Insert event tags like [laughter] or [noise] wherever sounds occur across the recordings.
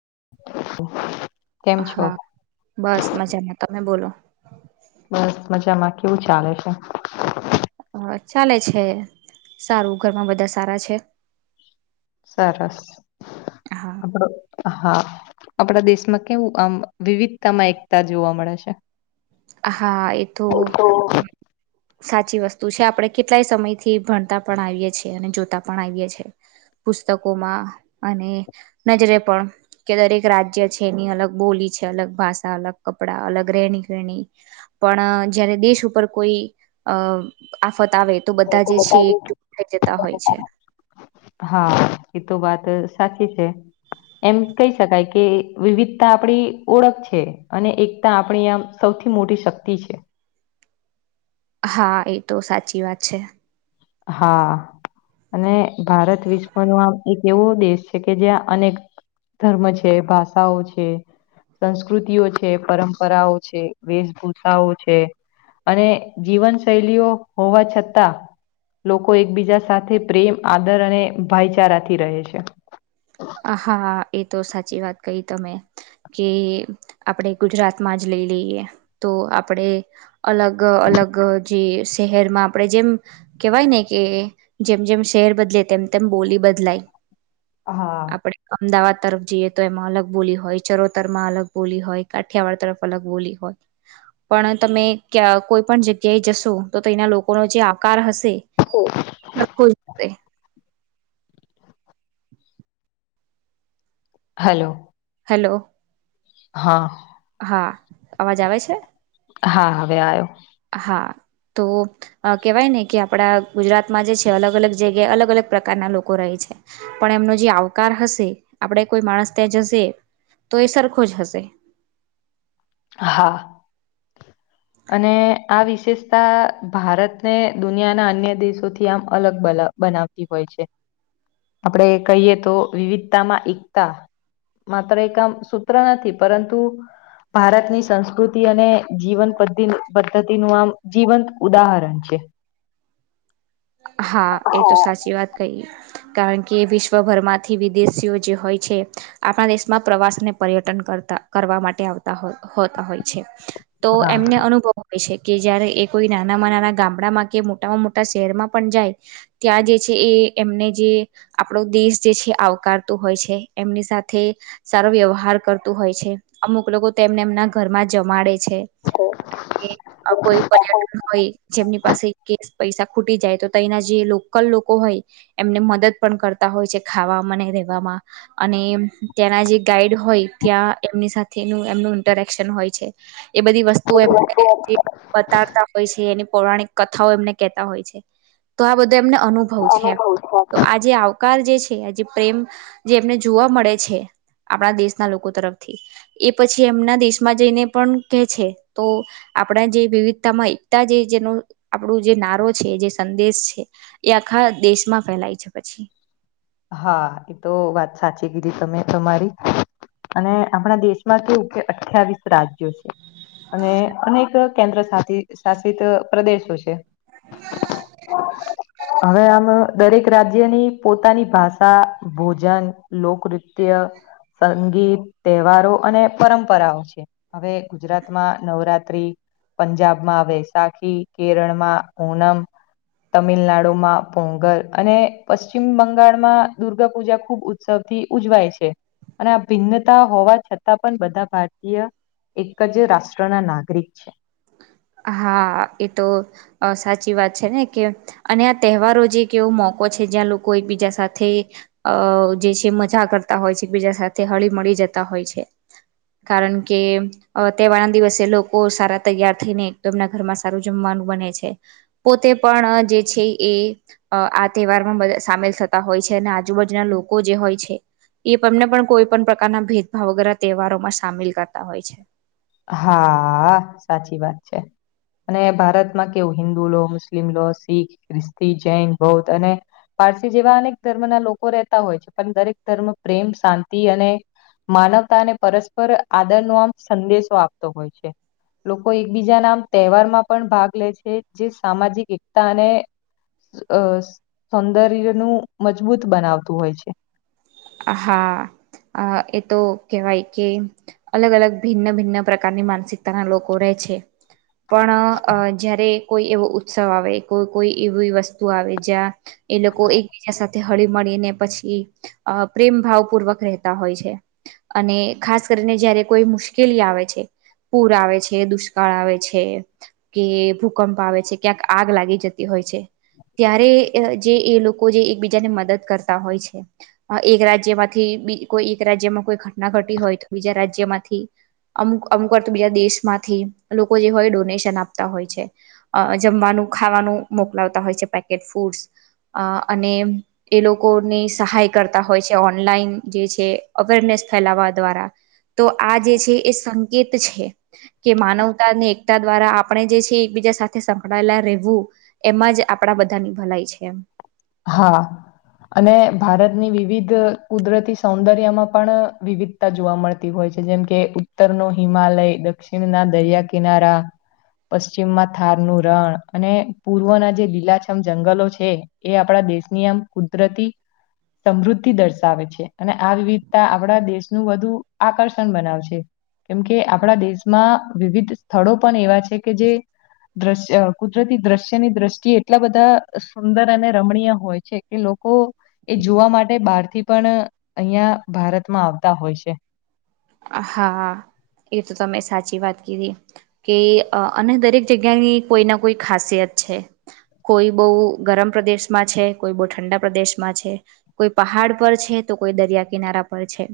હ હા બસ મજામાં તમે બોલો બસ મજામાં કેવું ચાલે છે હ ચાલે છે સારું ઘરમાં બધા સારા છે સરસ હા હા આપડા દેશમાં કેવું આમ વિવિધતામાં એકતા જોવા મળે છે હા એ તો સાચી વસ્તુ છે આપણે કેટલાય સમય થી ભણતા પણ આવીએ છીએ અને જોતા પણ આવીએ છ છેએ પુસ્તકોમાં અને નજરે પણ કે દરેક રાજ્ય છે એની અલગ બોલી છે અલગ ભાષા અલગ કપડા અલગ રહેણી ગણી પણ જયારે દેશ ઉપર કોઈ અ આફત આવે તો બધા જે છે એ બ થઈ જતા હોય છે હા એ તો વાત સાચી છે એમ કહી શકાય કે વિવિધતા આપડી ઓળખ છે અને એકતા આપણી આમ સ સૌથી મોટી શક્તિ છે હા એ તો સાચી વાત છે હા અને ભારત વિશ્વ ન આમ એક એવો દેશ છે કે જ્યાં અનેક ધર્મ છે ભાષાઓ છે સંસ્કૃતિઓ છે પરંપરાઓ છે વેશભૂષાઓ છે અને જીવન શૈલીઓ હોવા છતાં લોકો એકબીજા સાથે પ્રેમ આદર અને ભાઈચારાથી રહે છે હા એ તો સાચી વાત કહી તમે કે આપણેે ગુજરાતમાં જ લ લઈએ તો આપડે અલગ અલગ જે શહેરમાં આપડે જેમ કેહેવાય ને કે જેમ જેમ શહેર બદલે તેમ તેમ બોલી બ બદલાઈ હા અમદાવાદ તરફ જઈએ તો એમાં અલગ બોલી હોય ચરોતરમાં અલગ બોલી હોય કાઠિયાવાડ તરફ અલગ બોલી હોય પણ તમે ક્યા કોઈ પણ જગ્યાએ જશો તો તેના લોકોનો જે આકાર હશે [inaudible] હલો હલો હા હા અવાજ આવે છે હા હા વેો હા તો કેવાય ને કે આપડા ગુજરાતમાં જે છે અલગ અલગ જગ્યાએ અલગ અલગ પ્રકારના લોકો રહે છે પણ એમનો જે આવકાર હશે આપણેે કોઈ માણસ ત્યાં જશે તો એ સરખો જ હશે હા અને આ વિશેષતા ભારતને દુનિયાના અન્ય દેશોથી આમ અલગ બલ બનાવતી હોય છે આપણેે કહીએ તો વિવિધતામાં એકતા માત્ર એક આમ સૂત્ર નથી પરંતુ ભારતની સંસ્કૃતિ અને જીવન પદ્ધિ પદ્ધતિનું આમ જીવંત ઉદાહરણ છે. હા, એ તો સાચી વાત કહીએ કારણ કે વિશ્વભરમાંથી વિદેશીઓ જે હોય છે, આપણા દેશમાં પ્રવાસને પર્યટન કરતા કરવા માટે આવતા હો હોતા હોય છે તો હા. એમને અનુભવ હોય છે. કે જય્યારે એ કોઈ નાના માણહ ના ગામડામાં કે મોટામાં મોટા શહેરમાં પણ જાય ત્યાં જે છે એ એમને જે આપણો દેશ જે છે આવકારતો હોય છે. એમની સાથે સારો વ્યવહાર કરતું હોય છે, અમુક લોકો તો એમને એમના ઘરમાં જમાડે છે કે કોઈ પર્યટક હોય જેમની પાસે કે પૈસા ખૂટી જાય તયના જે લોકલ લોકો હોય એમને મદદ પણ કરતા હોય છે ખાવામાં ને રેવામાં અને ત્યાંના જે ગાઈડ હોય ત્યાં એમની સાથેનું એમનું ઇન્ટરેક્શન હોય છે. એ બધી વસ્તુઓ બધી વસ્તુ એમને બતાડતા હોય છે એની પૌરાણિક કથાઓ એમને કહેતા હોય છે. તો આ બધો એમને અનુભવ છે અનુભવ છે. તો આ જે આવકાર જે છે. આ જે પ્રેમ જે એમને જોવા મળે છે. આપણા દેશના લોકો તરફથી એ પછી એમના દેશમાં જઈને પણ કેહે છે, તો આપણા જે વિવિધતામાં એકતા જે જેનો આપણો જે નારો છે જે સંદેશ છે એ આખા દેશમાં ફેલાય છે પછી. હા એતો તો વાત સાચી કીધી તમે તમારી અને આપણા દેશમાં શું કે અઠ્યાવીસ રાજ્યો છે. અને અનેક કેન્દ્ર સાધીત શાસિત પ્રદેશો છે. હવે આમ દરેક રાજ્યની પોત પોતાની ભાષા ભોજન લોકનૃત્ય સંગીત તહેવારો અને પરંપરાઓ છે, હવે ગુજરાતમાં નવરાત્રી પંજાબમાં વૈશાખી કેરળમાં ઓનમ તમિલનાડુમાં પોંગલ અને પશ્ચિમ બંગ બંગાળ માં દુર્ગા પૂજા ખુબ ઉત્સવ થી ઉજવાય છે. અને આ ભિન્નતા હોવા છતાં પણ બધા ભારતીય એક જ રાષ્ટ્ર ના નાગરિક છે. હા એ તો અ સાચી સાચી વાત છે ને કે અને આ તહેવારો જે એક એવો મોકો છે જ્યાં લોકો એકબીજા સાથે અ અ જે છે મજા કરતા હોય છે એક બીજા સાથે હળી મળી જતા હોય છે. કારણ કે અ તહેવારના દિવસે લોકો સારા તૈયાર થઈને તો એમના ઘરમાં સારું જમવાનું બને છે પોતે પણ અ જે છે, એ અ આ તહેવારમાં બધા સામેલ થતા હોય છે અને આજુબાજુના લોકો જે હોય છે. એ તમને પણ કોઈ પણ પ્રકારના ભેદભાવ વગેરે તહેવારોમાં સામેલ કરતા હોય છે. હાઆ સાચી વાત છે. અને ભારતમાં કેવું હિન્દુ લો મુસ્લિમ લો શીખ ખ્રિસ્તી જૈન બૌદ્ધ અને પારસી જેવા અનેક ધર્મના લોકો રહેતા હોય છે. પણ દરેક ધર્મ પ્રેમ શાંતિ અને માનવતાને પરસ્પર આદર નો આમ સંદેશો આપતો હોય છે. લોકો એકબીજા ના આમ તહેવાર માં પણ ભાગ લે છે, જે સામાજિક એકતા અને અ સૌંદર્યનુંું મજબૂત બનાવતું હોય છે. હા અ એ તો કેવાય કે અલગ અલગ ભિન્ન ભિન્ન પ્રકારની માનસિકતાના લોકો રહે છે. પણ અ જયારે કોઈ એવો ઉત્સવ આવે કોઈ કોઈ એવી વસ્તુ આવે જ્યાં એ લોકો એકબીજા સાથે હળી મળીને પછી. અ પ્રેમ ભાવ પૂર્વક રહેતા હોય છે અને ખાસ કરીને જયારે કોઈ મુશ્કેલી આવે છે. પૂર આવે છે દુષ્કાળ આવે છે કે ભૂકંપ આવે છે, ક્યાંક આગ લાગી જતી હોય છે ત્યારે જે એ લોકો જે એકબીજાને મદદ કરતા હોય છે. અઅ એક રાજ્યમાંથી બી કોઈ એક રાજ્યમાં કોઈ ઘટના ઘટી હોય તો બીજા રાજ્યમાંથી અમુક અમુક વાર તો બીજા દેશમાંથી લોકો જે હોય ડોનેશન આપતા હોય છે અ જમવાનું નું ખાવાનું મોકલાવતા હોય છે પેકેટ્સ ફૂડસ અ અને એ લોકોની સહાય કરતા હોય છે ઓનલાઈન જે છે અવેરનેસ ફેલાવા દ્વારા કા તો આ જે છે એ સંતો કેત છે કે માનવતાને એકતા દ્વારા આપણે જે છે એ એકબીજા સાથે સંકળાયેલા રહેવું એમાં જ આપણા બધાની ભલાઈ છે. હા. અને ભારતની વિવિધ અ કુદરતી સૌંદર્યમાં પણ અ વિવિધતા જોવા મળતી હોય છે જેમ કે ઉત્તરનો હિમાલય, દક્ષિણના દરિયા કિનારા પશ્ચિમમાં થાર નું રણ અને પૂર્વના જે લીલાછમ જંગલો છે. એ આપણા દેશની આમ કુદરતી સમૃદ્ધિ દર્શાવે છે અને આ વિવિધતા આપણા દેશનું વધુ આકર્ષણ બનાવે છે. કેમકે આપણા દેશમાં વિવિધ સ્થળો પણ એવા છે કે જે દ્રશ્ય કુદરતી દ્રશ્યની દ્રષ્ટિએ એટલા બધા આ સુંદર અને રમણીય હોય છે એ લોકો એ જોવા માટે બહારથી પણ અહિયાં ભારતમાં આવ આવતા હોય છે. આ હા હા. એ તો તમે સાચી વાત કીધી કે અ અને દરેક જગ્યાની કોઈ ના કોઈ ખાસિયત છે. કોઈ બહુ ગરમ પ્રદેશમાં છે કોઈ બહુ ઠંડા પ્રદેશમાં છે કોઈ પહાડ પર છે તો કોઈ દરિયા કિનારા પર છે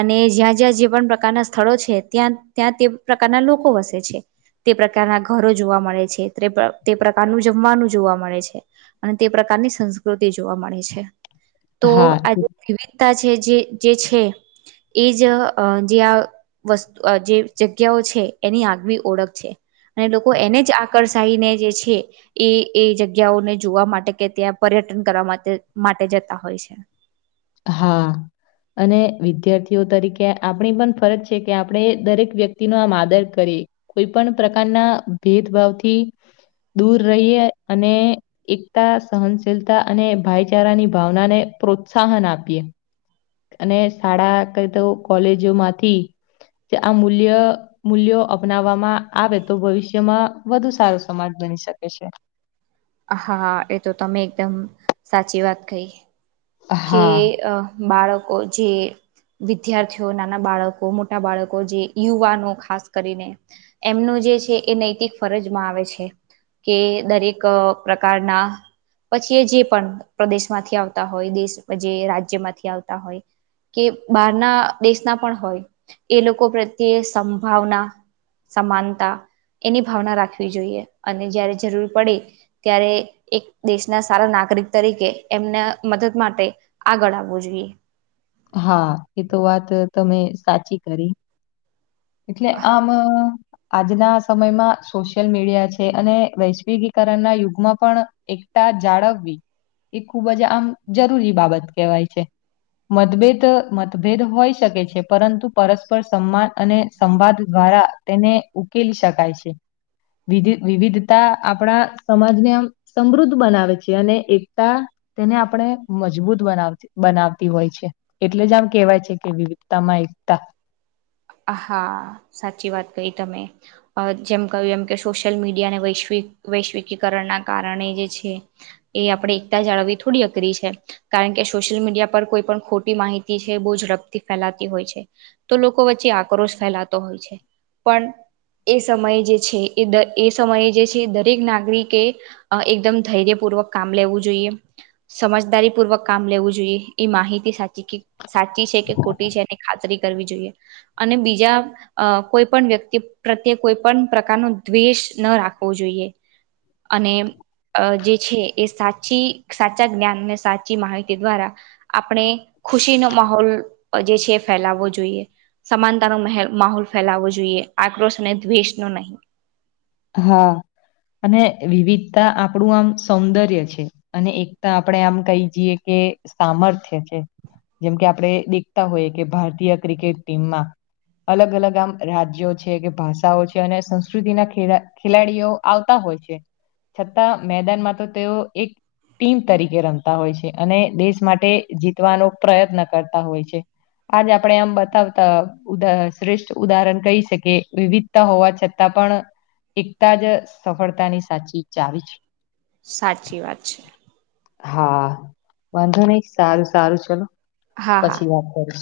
અને જ્યાં જ્યાં જીવ પણ પ્રકારના સ્થળો છે ત્યાં ત્યાં તે પ્રકારના લોકો વસે છે. તે પ્રકારના ઘરો જોવા મળે છે તે તે પ્રકારનું જમવાનું જોવા મળે છે અને તે પ્રકા પ્રકારની સંસ્કૃતિ જોવા મળે છે. તો હા આ જે વિવિધતા છે જે જે છે એજ અ જે આ વસ્તુ અ જે જગ્યાઓ છે એની આગવી ઓળખ છે. અને લોકો એને જ આકર્ષાઈને જે છે એ એ જગ્યાઓને જોવા માટે કે ત્યાં પર્યટ ટન કરવા માતે માટે જતા હોય છે. હા. અને વિદ્યાર્થીઓ તરીકે આપણી પણ ફરજ છે કે આપણે દરેક વ્યક્તિનો આમ આદર કરી એ કોઈ પણ પ્રકારના ભેદભાવથી દૂર રહીએ અનેએ એકતા સહનશીલતા અને ભાઈચારાની ભાવના ને પ્રોત્ સાહન આપીએ અને શાળા કંઇ તો કોલેજોમાંથી કે આ મૂલ્ય મૂલ્યો અપનાવવામાં આવે તો ભવિષ્યમાં વધુ સારો સમાજ બની શકે છે. હા એ તો તમે એકદમ સાચી વાત કહી કેએ હા અ બાળકો જેઅ વિદ્યાર્થીઓ, નાના બાળકો, મોટા બાળકો, જે યુવાનો ખાસ કરીને એમનું જે છે એ નૈતિક ફરજમાં આવે છે કે દરેક પ્રકારના પછી એ જે પણ પ્રદેશ માંથી આવતા હોય દેશ અ જે રાજ્ય માંથી આવતા હોય કે બહારના દેશના પણ હોય એ લોકો પ્રત્યે સંભાવના સમાનતા એની ભાવના રાખવી જોઈએ અને જયારે જરૂર પડે ત્યારે એક દેશના સારા નાગ રિક તરીકે એમને મદદ માટે આગળ આવવું જોઈએ. હા એ તો વાત તમે સાચી કરી. એટલે આમ આજના સમયમાં સોશિયલ મીડિયા છે અને વૈશ્વિકીકરણના યુગમાં પણ એકતા જાળવવી એ ખૂબ જ આમ જરૂરી બાબત કહેવાય છે. મતભેદ અ મતભેદ હોઈ શકે છે પરંતુ પરસ્પર સન્માન અને સંવાદ દ્વારા તેને ઉકેલી શકાય છે. વિધી વિવિધતા આપડા સમાજને આમ સમૃદ્ધ બનાવે છે અને એકતા તેને આપડે મજબૂત બનાવતી બનાવતી હોય છે. એટલે જ આમ કેવાય છે કે વિવિધતામાં એકતા. હા આ સાચી વાત કહી તમે અ જેમ કહ્યું એમ કે સોશિયલ મીડિયા અને વૈશ્વિક વૈશ્વિકીકરણના કારણે જે છે એ આપણે એકતા જાળવી થોડી અઘરી છે કા રણ કે સોશિયલ મીડિયા પર કોઈ પણ ખોટી માહિતી છે બહુ ઝડપથી ફેલાતી હોય છે તો લોક કો વચ્ચે આક્રોશ ફેલાતો હોય છે પણ એ સમયે જે છે એ દ એ સમયે જે છે દરેક નાગરિકે અ એકદમ ધૈર્ય પૂ ર્વક કામ લેવું જોઈએ સમજદારી પૂર્વક કામ લેવું જોઈએ એ માહિતી સાચી કી સાચી છે કે ખોટી છે એની ખાતરી કરવી જોઈએ. અને બીજા અ કોઈ પણ વ્યક્તિ પ્રત્યે કોઈ પણ પ્રકારનો દ્વેષ ન રાખ વો જોઈએ અને અ જે છે એ સાચી સાચા જ્ઞાન અને સાચી માહિતી દ્વારા આપણે ખુશીનો માહોલ અ જે છે એ ફેલાવવો જોઈએ. સમાનતાનો મહેલ માહોલ ફેલાવવો જોઈએ આક્રોશ અને દ્વેષ નો નહીં. અ હા. અને અ વિવિધતા આપડુ આમ સૌંદર્ય છે. એ સામર્થ્ય છે. જેમ કે આપડે દેખતા હોઈ કે ભારતીય ક્રિકેટ ટીમાં અલગ અલગ આમ રાજ્યો છે કે ભાષાઓ છે અને સંસ્કૃતિના ખેડા ખેલાડીઓ આવતા હોય છે છતાં મેદાનમાં તો તેઓ એક ટીમ તરીકે રમતા હોય છે અને દેશ માટે જીતવાનો પ્રયત્ન કરતા હોય છે. આજ આપડે આમ બતાવતા અ ઉદાહ શ્રેષ્ઠ ઉદાહરણ કહી શકીએ વિવિધતા હોવા છતાં પણ એકતા જ સફળતાની સાચી ચાવી છે. સા હાઆ વાંધો નહીં સારું સારું ચલો. હા હા પછ